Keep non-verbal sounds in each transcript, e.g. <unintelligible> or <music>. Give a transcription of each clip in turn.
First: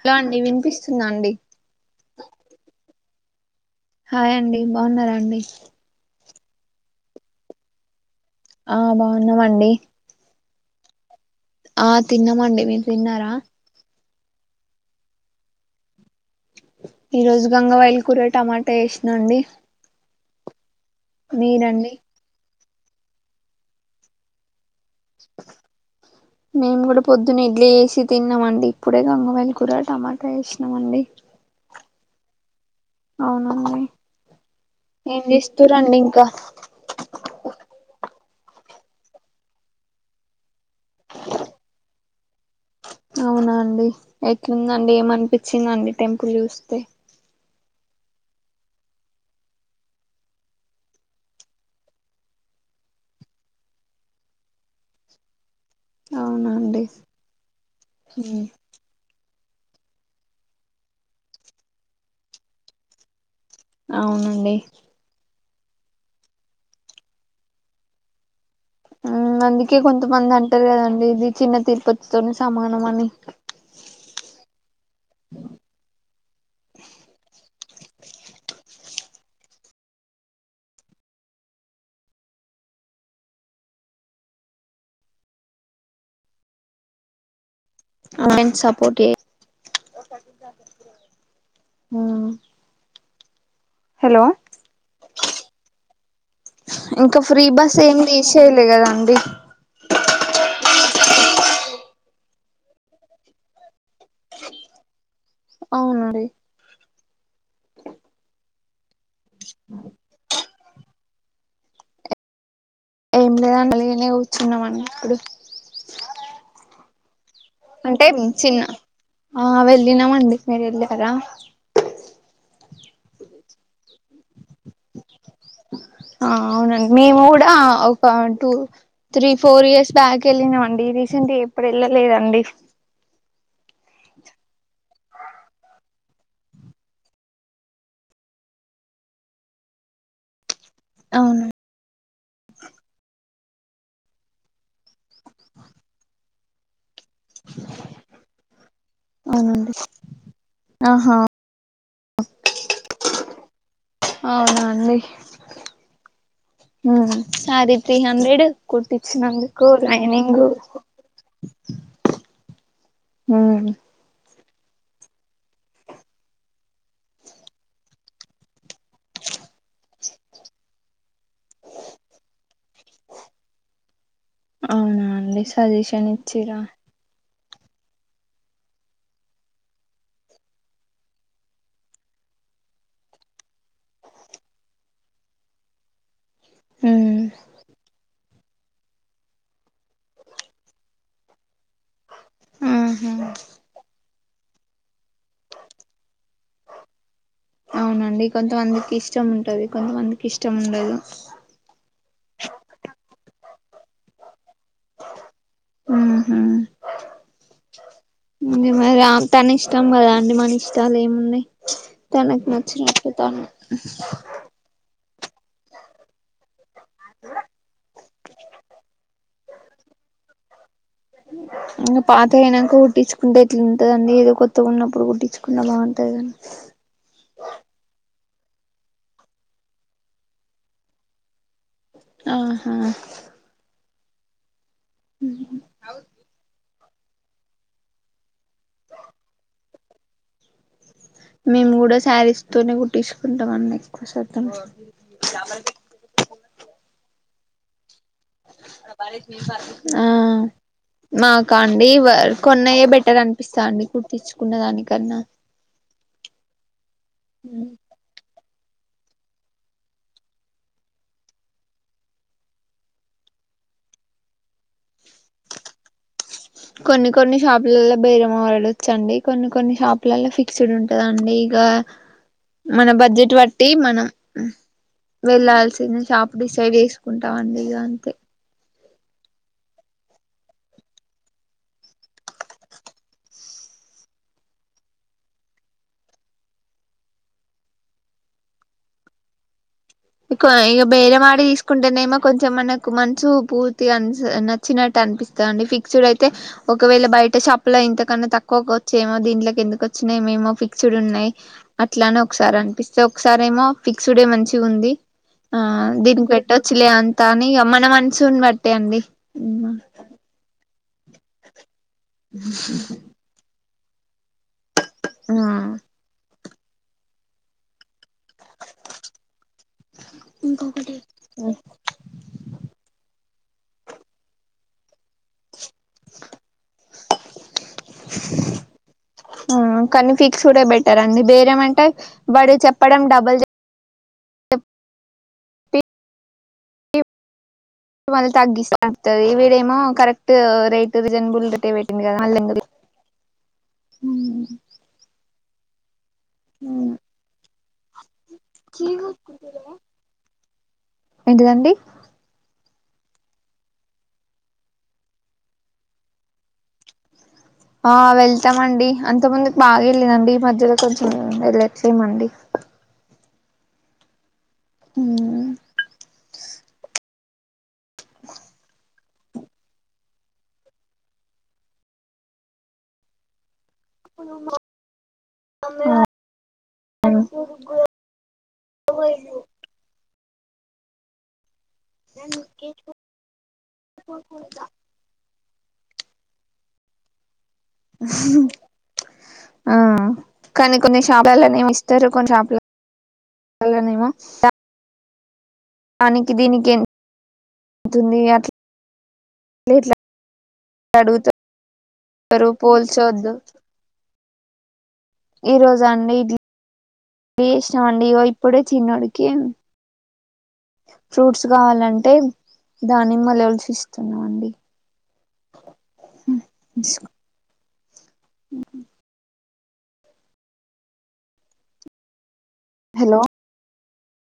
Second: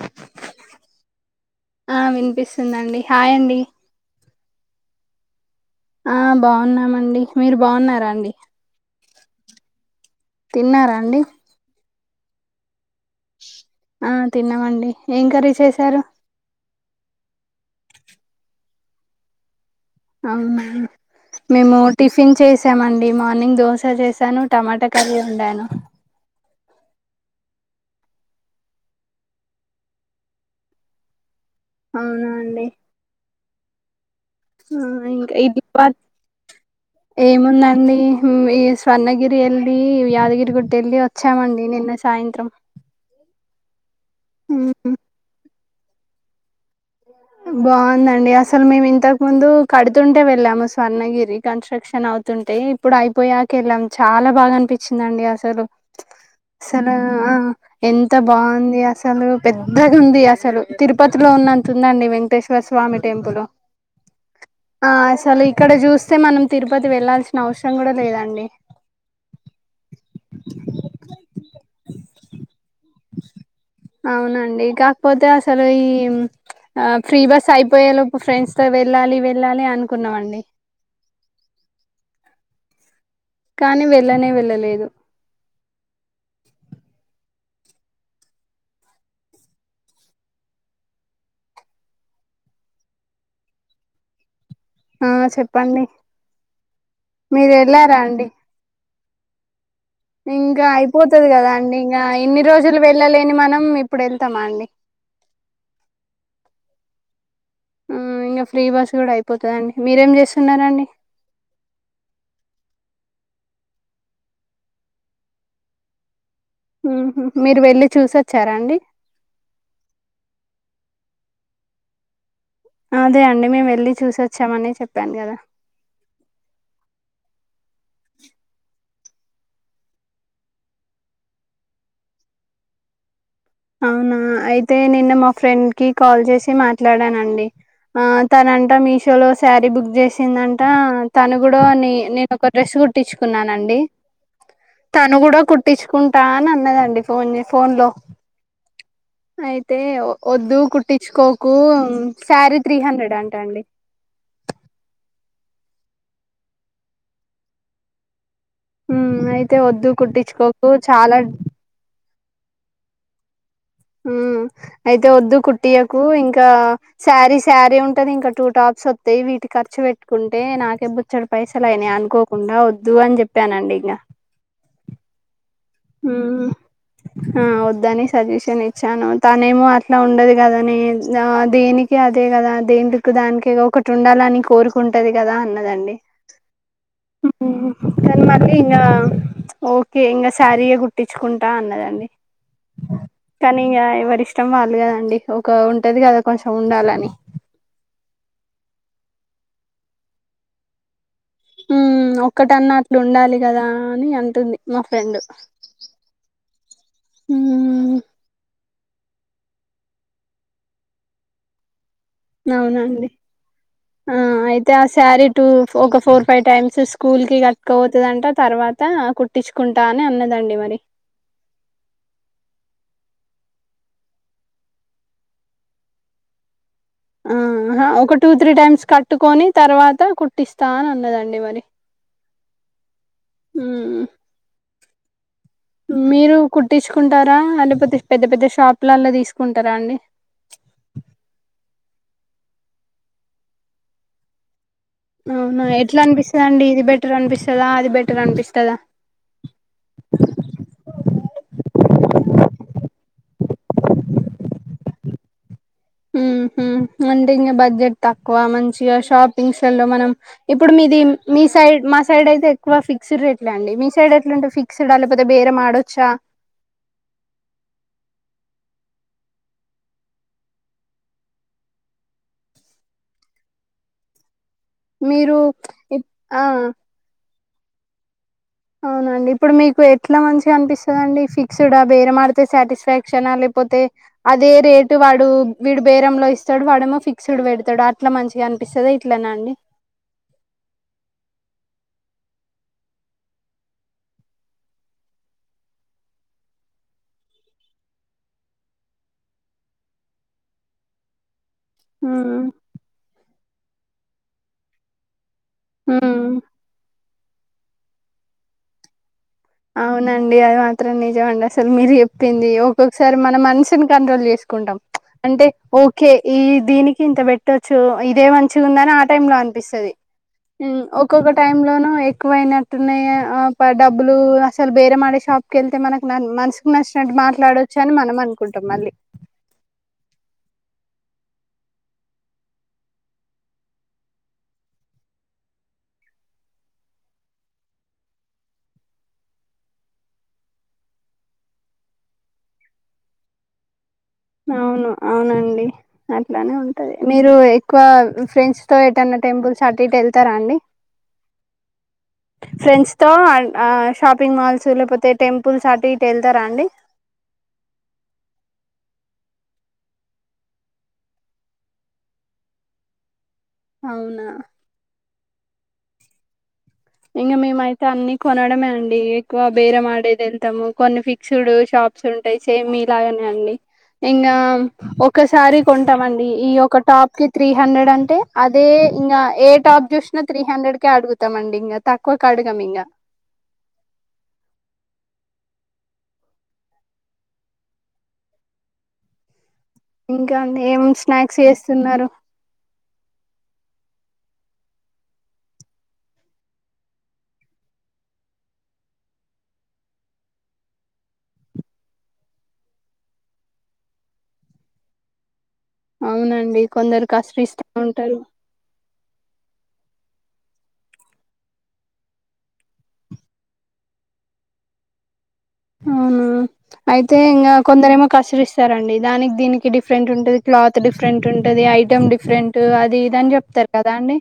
Hello అండి వినిపిస్తుంద అండి హయండి హాయ్ అండి బాగున్నారా అండి అ బాగున్నామండి మీరు బాగున్నారా అండి ఆ బాగున్నామండి తిన్నారాండి ఆ తిన్నామండి మేము తిన్నారా ఆ తిన్నామండి ఏం కర్రీ చేశారు ఈ రోజు గంగా వయలు కూర టమాటా వేసినామండి అవునా మేము టిఫిన్ చేసి చ్చేమండి మార్నింగ్ దోస చేసాను టొమాట కర్రి వండాను మేము కూడా పొద్దున్నే ఇడ్లీ చేసి తిన్నామండి ఇప్పుడే గంగవయలు కూర టమాటా వేసినమండి అవున అండి అవునండి ఏం ఇంకా ఇది చేస్తురండి ఇంకా ఏముందండి ఈ స్వర్ణగిరి ఎల్లి యాదగిరి గుట్ట వేళ్లి వచ్చామండి నిన్న సా సాయంత్రం అవునా అండి ఉమ్, ఎట్లుండండి ఏమనిపింత్ వచ్చిందండి టెంపుల్ చూస్తే బాగుందండి అసలు మేము ఇంతకు ముందు కడుతుంటే వెళ్ళాము స్వర్ణగిరి కన్స్ట్రక్షన్ అవుతుంటే ఇప్పుడు అయిపోయాక వెళ్ళాము చాలా బాగా అనిపించ్చిదండి అసలు అవునండి అసలు ఎంత బాగుంది అసలు పెద్దగా ఉంది అసలు తిరుపతిలో ఉన్నంత ఉందండి వెంకటేశ్వర స్వామి టెంపుల్ అవునండి ఇక్కడ చూస్తే మనం తిరుపతి వెళ్లాల్సిన అవసరం కూడా లేదండి అందుకే కొంతమంది అంటారు కదండి ఇది చిన్న తిరుపతితోని సమానం అని అవునండి. కాకపోతే అసలు ఈ ఆ ఫ్రీ బస్ అయిపోయాలో ఫ్రెండ్స్ తో వెళ్ళాలి వెళ్ళాలి అనుకున్నామండి కానీ వెళ్ళనే వెళ్ళలేదు సపోట్ హలో ఆ! చెప్పండి. ఇంకా ఫ్రీ మీరు బస్ వెళ్ళారా ఏమి అండి తీసేయలే కదండి పోతుంది కదా అండి ఇంకా ఇన్ని రోజులు వెళ్ళలేని మనం ఇప్పుడు వెళ్తామా అండి అవునండి ఆ ఇంకా ఫ్రీ బస్ కూడా అయిపోతుందిండి మీరేం చేస్తున్నారాండి ఏం లేదండి కలిగనే కూర్చున్నాం అండి ఇప్పుడే ఆహ అంటే చిన్న ఆ వెళ్ళినామండి మీరు వెళ్ళ కరా అదే అండి మేము వెళ్ళి చూసోచ్చామని చెప్పాను కదా ఆ అవునండి మేము కూడా ఒక two three four years back వెళ్ళినాం అండి రీసెంట్గా ఎప్పుడు వెళ్ళలేదండి అవునా అయితే నిన్న మా ఫ్రెండ్ కి కాల్ చేసి మాట్లాడానండి ఆ తనంట మీషోలో శారీ బుక్ చేసిందం టా తను అవును కూడా ని నేనొక డ్రెస్ కుట్టించు కున్నానండి తను కూడ కుట్టించుకుంటా అని అన్నదండి ఫోన్ ఫోన్ లో అవునండి అయితే ఒద్దు ఆహా కుట్టిచ్చుకోకు శారీ త్రీ హండ్రెడ్ అంటా అండి అవునా అండి ఆమ్ సారీ త్రీ హండ్రెడ్ అయితే కుట్టించినందుకు వద్దు కుట్టించుకోకు చాలా హ ఉ అయితే వద్దు కుట్టియ్యకు ఇంకా శారీ శారీ ఉంటది ఇంకా టూ టాప్స్ వస్తాయి వీటికి ఖర్చు పెట్టుకుంటే నాకే బొచ్చడు పైసలయినయి అనుకోకుండా వద్దు అని చెప్పానండి ఇంకా అవునా అండి సజెషన్ ఇచ్చిరా ఆ వద్దని సజెషన్ ఇచ్చాను తనేమో అట్లా ఉండదు కదనే ఆ దేనికి అదే కదా దేని లుక్ దానికే కదా ఒకటి ఉండాలని కోరికుంటది కదా అన్నదండి ఉమ్ కానీ మళ్ళీ ఇంగా ఓకే ఇంగ శారీయే గుట్టించుకుంటా అన్నదండి ఆహా కనీంగా ఎవరిష్టం ఇష్టం వాళ్ళు కదండి ఒక ఉంటది కదా కొంచెం ఉండాలని అవునండి కొంతమందికి ఇష్టం ఉంటది కొంతమందికి ఇష్టం ఉండదు ఉ ఒక్కటన్నా అట్లన్డాలి కదా అని అంటుంది మా ఫ్రెండ్ ఆహా మ్మ్ ఇంగ మరి తన ఇష్టం కదా అండి మన ఇష్టాలు ఏమున్నాయి తనకి అవునండి నచ్చినట్టు తను ఆ అయితే ఆ శారీ టు ఒక ఫోర్ ఫైవ్ టైమ్స్ స స్కూల్ కి కట్టుకపో తుదంట తర్వాత కుట్టించుకుంటా అని అన్నదండి మరి ఇంకా పాతగ అయినంక కుట్టించుకుంటే ఎట్ల ఉంటదండి ఏదో కొత్తగా ఉన్నప్పుడు కుట్టించుకున్న బాగుంటది కని ఆ ఒక టూ త్రీ టైమ్స్ కట్టుకొని తర్వాత కుట్టిస్తా అని అన్నదండి మరి ఆహా ఉ కుట్టించుకుంటారా లేకపోతే పెద్ద పెద్ద షాపులల్ల తీసుకుంటారా అండి మేము కూడా శారీస్ తోనే కుట్టిచ్చుకుంటాం అండి ఎక్కువ శాతం అవునా ఎట్లా అనిపిస్తుంది అండి ఇది బెటర్ అనిపిస్త స్తదా ఆ మాకా అండి కొన్నయే బెటర్ అనిపిస్తదండి కుట్టిచ్చుకున్న దానికన్నా హ హ అంటే ఇంకా బడ్జెట్ తక్కువ మంచి షాపింగ్ల లో మనం ఇప్పుడు మీది మీ సైడ్ మా సైడ్ అయితే ఎక్కువ ఫిక్స్డ్ రేట్లే అండి మీ సైడ్ ఎట్లాంటే ఫిక్స్డ్ లేకపోతే బేరే మాడొచ్చా కొన్ని కొన్ని షాపులలో బేరమడచ్చండి కొన్ని కొన్ని షాపులలో ఫిక్స్డ్ ఉంటదండి ఇక మన బడ్జెట్ బట్టి మనం మీరు వెళ్ళల్సింది ఇప్ షాప్ ఆ డిసైడ్ వేసుకుంటే అం ఇగా అంత అవునండి ఇప్పుడు మీకు ఎట్లా మంచిగా అనిపిస్తుందిండి ఫిక్స్డ్ బేరంమాడితే సాటిస్ఫాక్ష లేకపోతే అదే రేటు వాడు వీడు బేరంలో ఇస్తాడు వాడేమో ఫిక్స్డ్ పెడతాడు అట్లా మంచిగా అనిపిస్తుంది ఇట్లనా అండి ఇ ఇక బేరవాడి తీసుకుంటేనేమో కొంచెం మనకు మనసు పూర్తిగా అ నచ్చినట్టు అనిపిస్తంది అండి ఫిక్స్డ్ అయితే ఒకవేళ బయట షప్ లో ఇంతకన్నా తక్కువ వచ్చే ఏమో దీంట్లోకి ఎందుకు వచ్చిన ఏమేమో ఫిక్స్డ్ ఉన్నాయి అట్లానే ఉమ్ ఒకసారి అనిపిస్తే ఒకసారిేమోి ఎక్స్ డే మంచి ఉంది ఆ దీనికి ఉమ్ పెట్టొచ్చులే అ కానీ మన మనసుని బట్టే అండి అవునండి అ త్రం నిజం అండి అసలు మీరు చెప్పింది ఒక్కొక్కసారి మన మంచి కంట్రోల్ కుంటాం ఆ అంటే ఓకే ఈ దీనికి ఇంత పెట్టొచ్చు ఇదే మంచిగా ఉందని ఆ టైం లో అనిపిస్తది ఇంకొకటి ఒక్కొక్క టైమ్ లోనూ ఎక్కువయినట్టున్నాయ ఆ డబ్బులు అసలు బేర మడే షాప్ కళ్ళతే మనకు మనసు నాష్ట మాట్లాడ అని మనం అనుకుంటాం మళ్ళీ చూడే బెటర్ అండి వేరేమంటే వాడు చెప్పడం డబుల్ మళ్ళీ తగ్గిస్తడుతుంది వీడేమో కరెక్ట్ రేటు రీజనబుల్ ఉంటటే పెట్ంది కదా మళ్ళీందు అవును అవునన్ <unintelligible> అట్లానే ఉంటది మీరు ఎక్కువ ఫ్రెండ్స్ తో ఎటన్న టెంపుల్స్ అటు ఇటు వెళ్తారా అండి ఏంటిదండి ఫ్రెండ్స్ తో ఆ షాపింగ్ మాల్స్ లేకపోతే టెంపుల్స్ అటు ఇటు వెళ్తారా అండి ఆ వెళ్తామండి అంత ముందు బాగా వెళ్ళదండి ఈ మధ్యలో కొంచెం వెళ్ళట్లేయమండి అవునా ఉమ్ ఇంగ మేంఅయితే దన్ని కొనడమే అండి ఎక్కువ బేరం మాడేది వెళ్తాము కొన్ని ఫిక్స్డ్ షాప్స్ ఉంటాయి సేమ్ మీలాగనే అండి ఇంకా ఒకసారి కొంటాం అండి ఈ ఒక టాప్ కి త్రీ హండ్రెడ్ అంటే అదే ఇంకా ఏ టాప్ చూస్త ఇంగ త్రీ హండ్రెడ్ కే అడుగుతామండి ఇంగ తక్కువకు అడగం ఇంగ ఆ ఇంకా అండి కానీ ఏం కొన్ని స్నాక్స్ షాపులలనేమి ఇస్తరు చేస్తున్నారు కొన్ని షాపుల మళ్ళానేమో దానికి దీనికి ఎంతుంది అట్ల అడుగుతారు పోల్చోద్దు ఈ రోజ అండి అవునండి కొందరు ఇడ్లీ కష్టరిస్తా ఇష్టం అండి ఉంటారు ఇగో ఇప్పుడే చిన్నోడు కి కే ఫ్రూట్స్ కావాలంటే దానిమ్మలు వలిచి ఇస్తున్నాండి అవునా అయితే ఇంగ కొందరేమో కసరిస్తారండి దానికి దీనికి డిఫరెంట్ ఉంటంది క్లాత్ డిఫరెంట్ ఉంటది ఐటమ్ డిఫరెంట్ అటు అది హలో ఇదని చెప్తారు కదా అండి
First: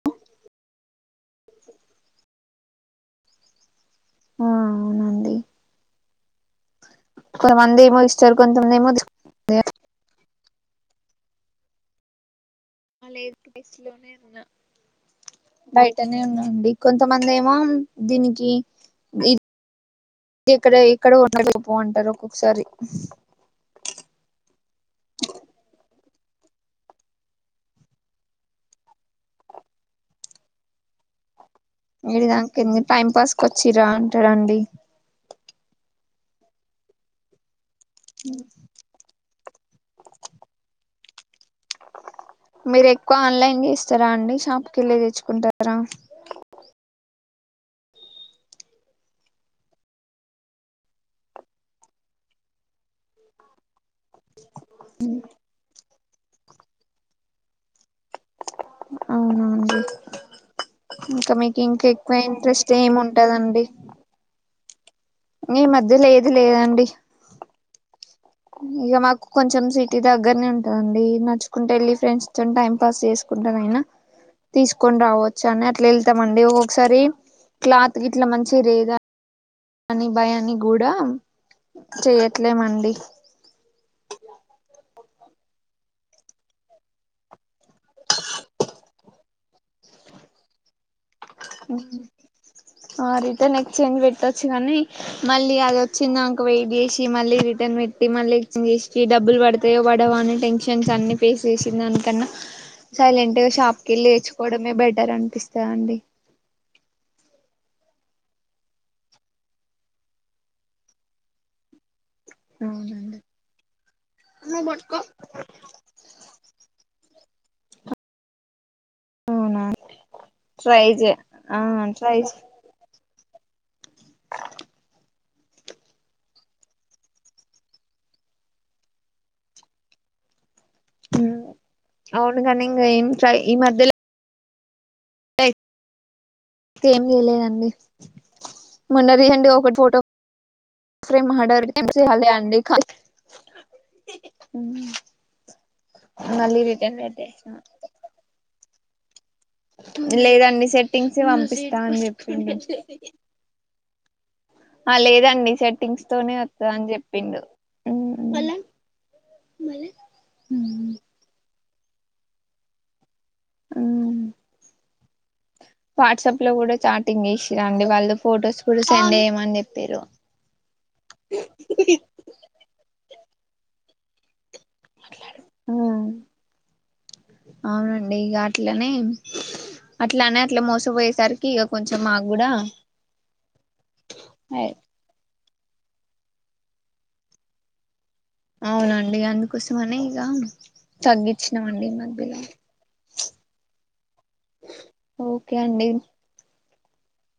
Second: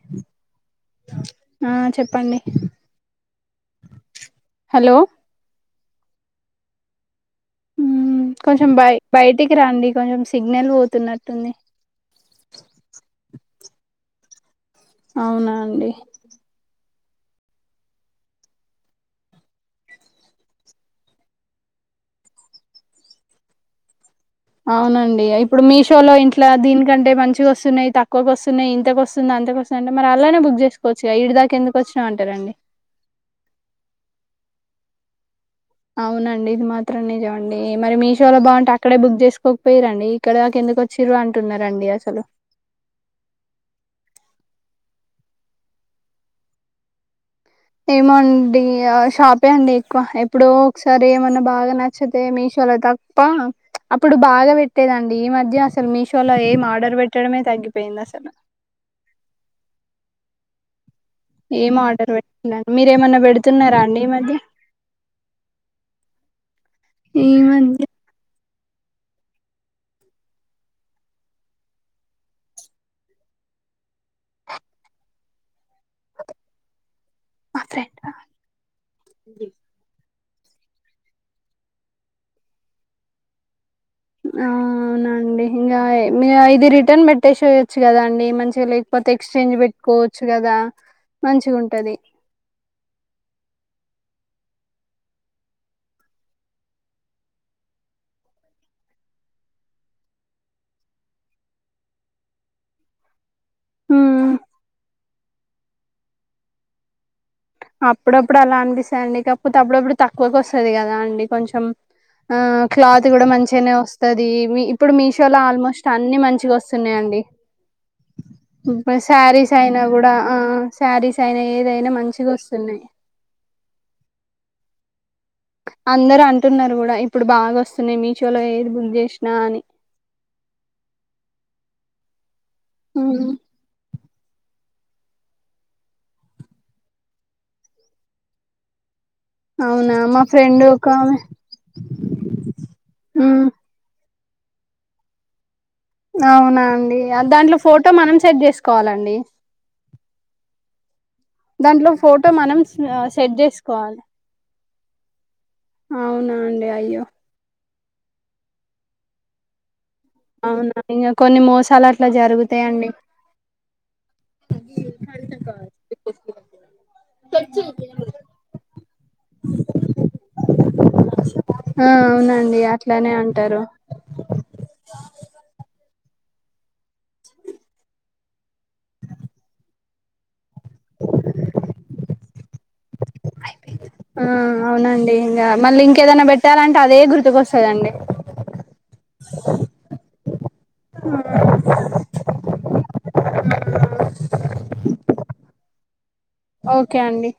ఆ చెప్పండి ఆ హలో అవునండి కొంతమంది ఏమో ఇస్తారు కొంచెం కొంతమంది ఏమో బయ బయటికి రండి కొంచెం సిగ్నల్ పోతున్నట్టుంది లేదు ప్లేస్ లోనే ఉన్నా అవునా అండి బయటనే ఉన్నాండి కొంతమంది ఏమో దీనికి ఆ ఎక్కడ ఎక్కడ ఉండకు పో అంటారు ఒక్కొక్కసారి ఇట్లా దీనికంటే మంచిగా వస్తున్నాయి తక్కువగా వస్తున్నాయి ఇంతకు వస్తుంది అంతకు వస్తుంది అంటే మరి అలానే బుక్ చేసుకోవచ్చుగా ఇడి దాకా ఎందుకు వచ్చినావు అంటారండి ఈడదాంక ఎంది టైం పాస్ కొచ్చిర్రా అంటాడండి అవునండి ఇది మాత్రం నిజం అం డి మరి మీషోలో బాగుంటే అక్కడే బుక్ చేసు పోకపోయిరండి ఇక్కడదాక ఎందుకు వచ్చిర్రు అంటున్నారండి అసలు మీరు ఎక్కువ ఆన్లైన్ చేస్తారా అండి షాప్ కెళ్ళి తెచ్చుకుంటారా ఏమో అండి షాపే అండి ఎక్కువ ఎప్పుడో ఒకసారి ఏమన్నా బాగా నచ్చితే మీషోలో తప్ప. ప్చ్ అప్పుడు బాగా పెట్టేదండి ఈ మధ్య అసలు మీష్ షోలో ఏం ఆర్డర్ పెట్టడమే తగ్గిపోయింది అసలు అవును అవును ఏం ఆర్డర్ పెట్లే మీరు ఏమి ఏమన్నా ఉంటదండి పెడుతున్నారా అండి ఈ మధ్య ఈ మధ్య లేదు లేదండి ఈ మధ్య ఇగ మాకు కొంచెం సిటీ దగ్గరనే ఉంటదండి. నడుచుకుంటు వెళ్ళి ఫ్రెండ్స్ తోని టైం పాస్ చేసుకుంటనైనా తీసుకొని రావచ్చు అని అట్ ట్లే వెళ్తమండి ఒకొకసారి మా క్లాత్ ఫ్రెండ్ గిట్లా మంచిగరేదా కాని భయాన్ని గూడా చేయట్లేమండి అవునాండి ఇంగా మీ ఇది రిటర్న్ పెట్టేసేయొచ్చు కదా అండి మంచిగా లేకపోతే ఎక్స్ఛేంజ్ పెట్టుకోవచ్చు కదా. మంచిగా ఉంటది ఆ రిటన్ ఎక్స్ట్ చేంజ్ పెట్ ట్టొచ్చునని కానీ మళ్ళీ అది వచ్చిందిక వెయిట్ చేసి మళ్ళీ రిటర్న్ పెట్టి మళ్ళీ ఎక్చేంజ్ చేసి డబ్బులు పడతాయో పడవో అని టెన్షన్ అన్ని ఫేస్ చేసిందికన్నా సైలెంట్ గా షాప్ కెళ్ళి తెచ్చుకోవడమే బెటర్ అనిపిస్తదండి అప్పుడప్పుడు అలా అనిపిస్తాయండి కాకపోతే అప్పుడప్పుడు తక్కువకు వస్తది కదా అండి కొంచెం ఆ క్లాత్ అవునండి కూడా మంచిగనే వస్తది మీ నువ్వు ఇప్పుడు పట్టుకో మీషోలో ఆల్మోస్ట్ అన్ని మంచిగొస్తున్నాయండి శారీస్ అవునా అయినా కూడా ఆ ట్రై చే శారీస్ అయినా ఆ ఏదైనా ట్రై మంచిగొస్ అందరూ అంటున్నారు కూడ ఇప్పుడు బాగొస్తున్నాయి మీషో లో ఏది బుక్ చేసినా అని మ్మ్ అవు కాని ఇంగ ఏం హ్మ్. ట్రై ఈ మధ్యలో ఏం చేయలేదండి మొన్న రీసెంట్ గా ఒకటి అవునా ఫోటో మా ఫ్రెండ్ ఒక ఆమె ఫ్రేమ్ ఆర్డర్ చే అండి కా మ్మ్ అవునా అండి ఆ దాంట్లో ఫోటో మనం సెట్ చేసు కోలండి లేదండి సెట్ దాంట్లో ఫోటో మనం స సెట్ చేసుకోవాలి ఆ లేదండి సెట్టింగ్స్ తోనే అవునా అండి వత్తదని అయ్యో చెప్పిండు మ్మ్ అవునా ఇంగ కొన్ని మోస్ సాలట్ల జరుగుతాయండి మ్మ్ వాట్సాప్ లో కూడా చాటింగ్ చేసి రండి వాళ్ళు ఫొటోస్ కూడా సెండ్ చేయమని చెప్పిర్రు టరు అవునండి ఇగ అట్లనే అట్లానే అట్ల మోసపోయేసరికి ఇగ కొంచెం మాక్కూడ ఆ అవునండి గ మళ్ళీ ఇంకేదైనా పెట్టాలంటే అదే గుర్తుకొస్తదండి అవునండి అందుకోసమని ఇగ తగ్గిచ్చినామండి ఈ మధ్యలో ఓకే అండి ఓకే అండి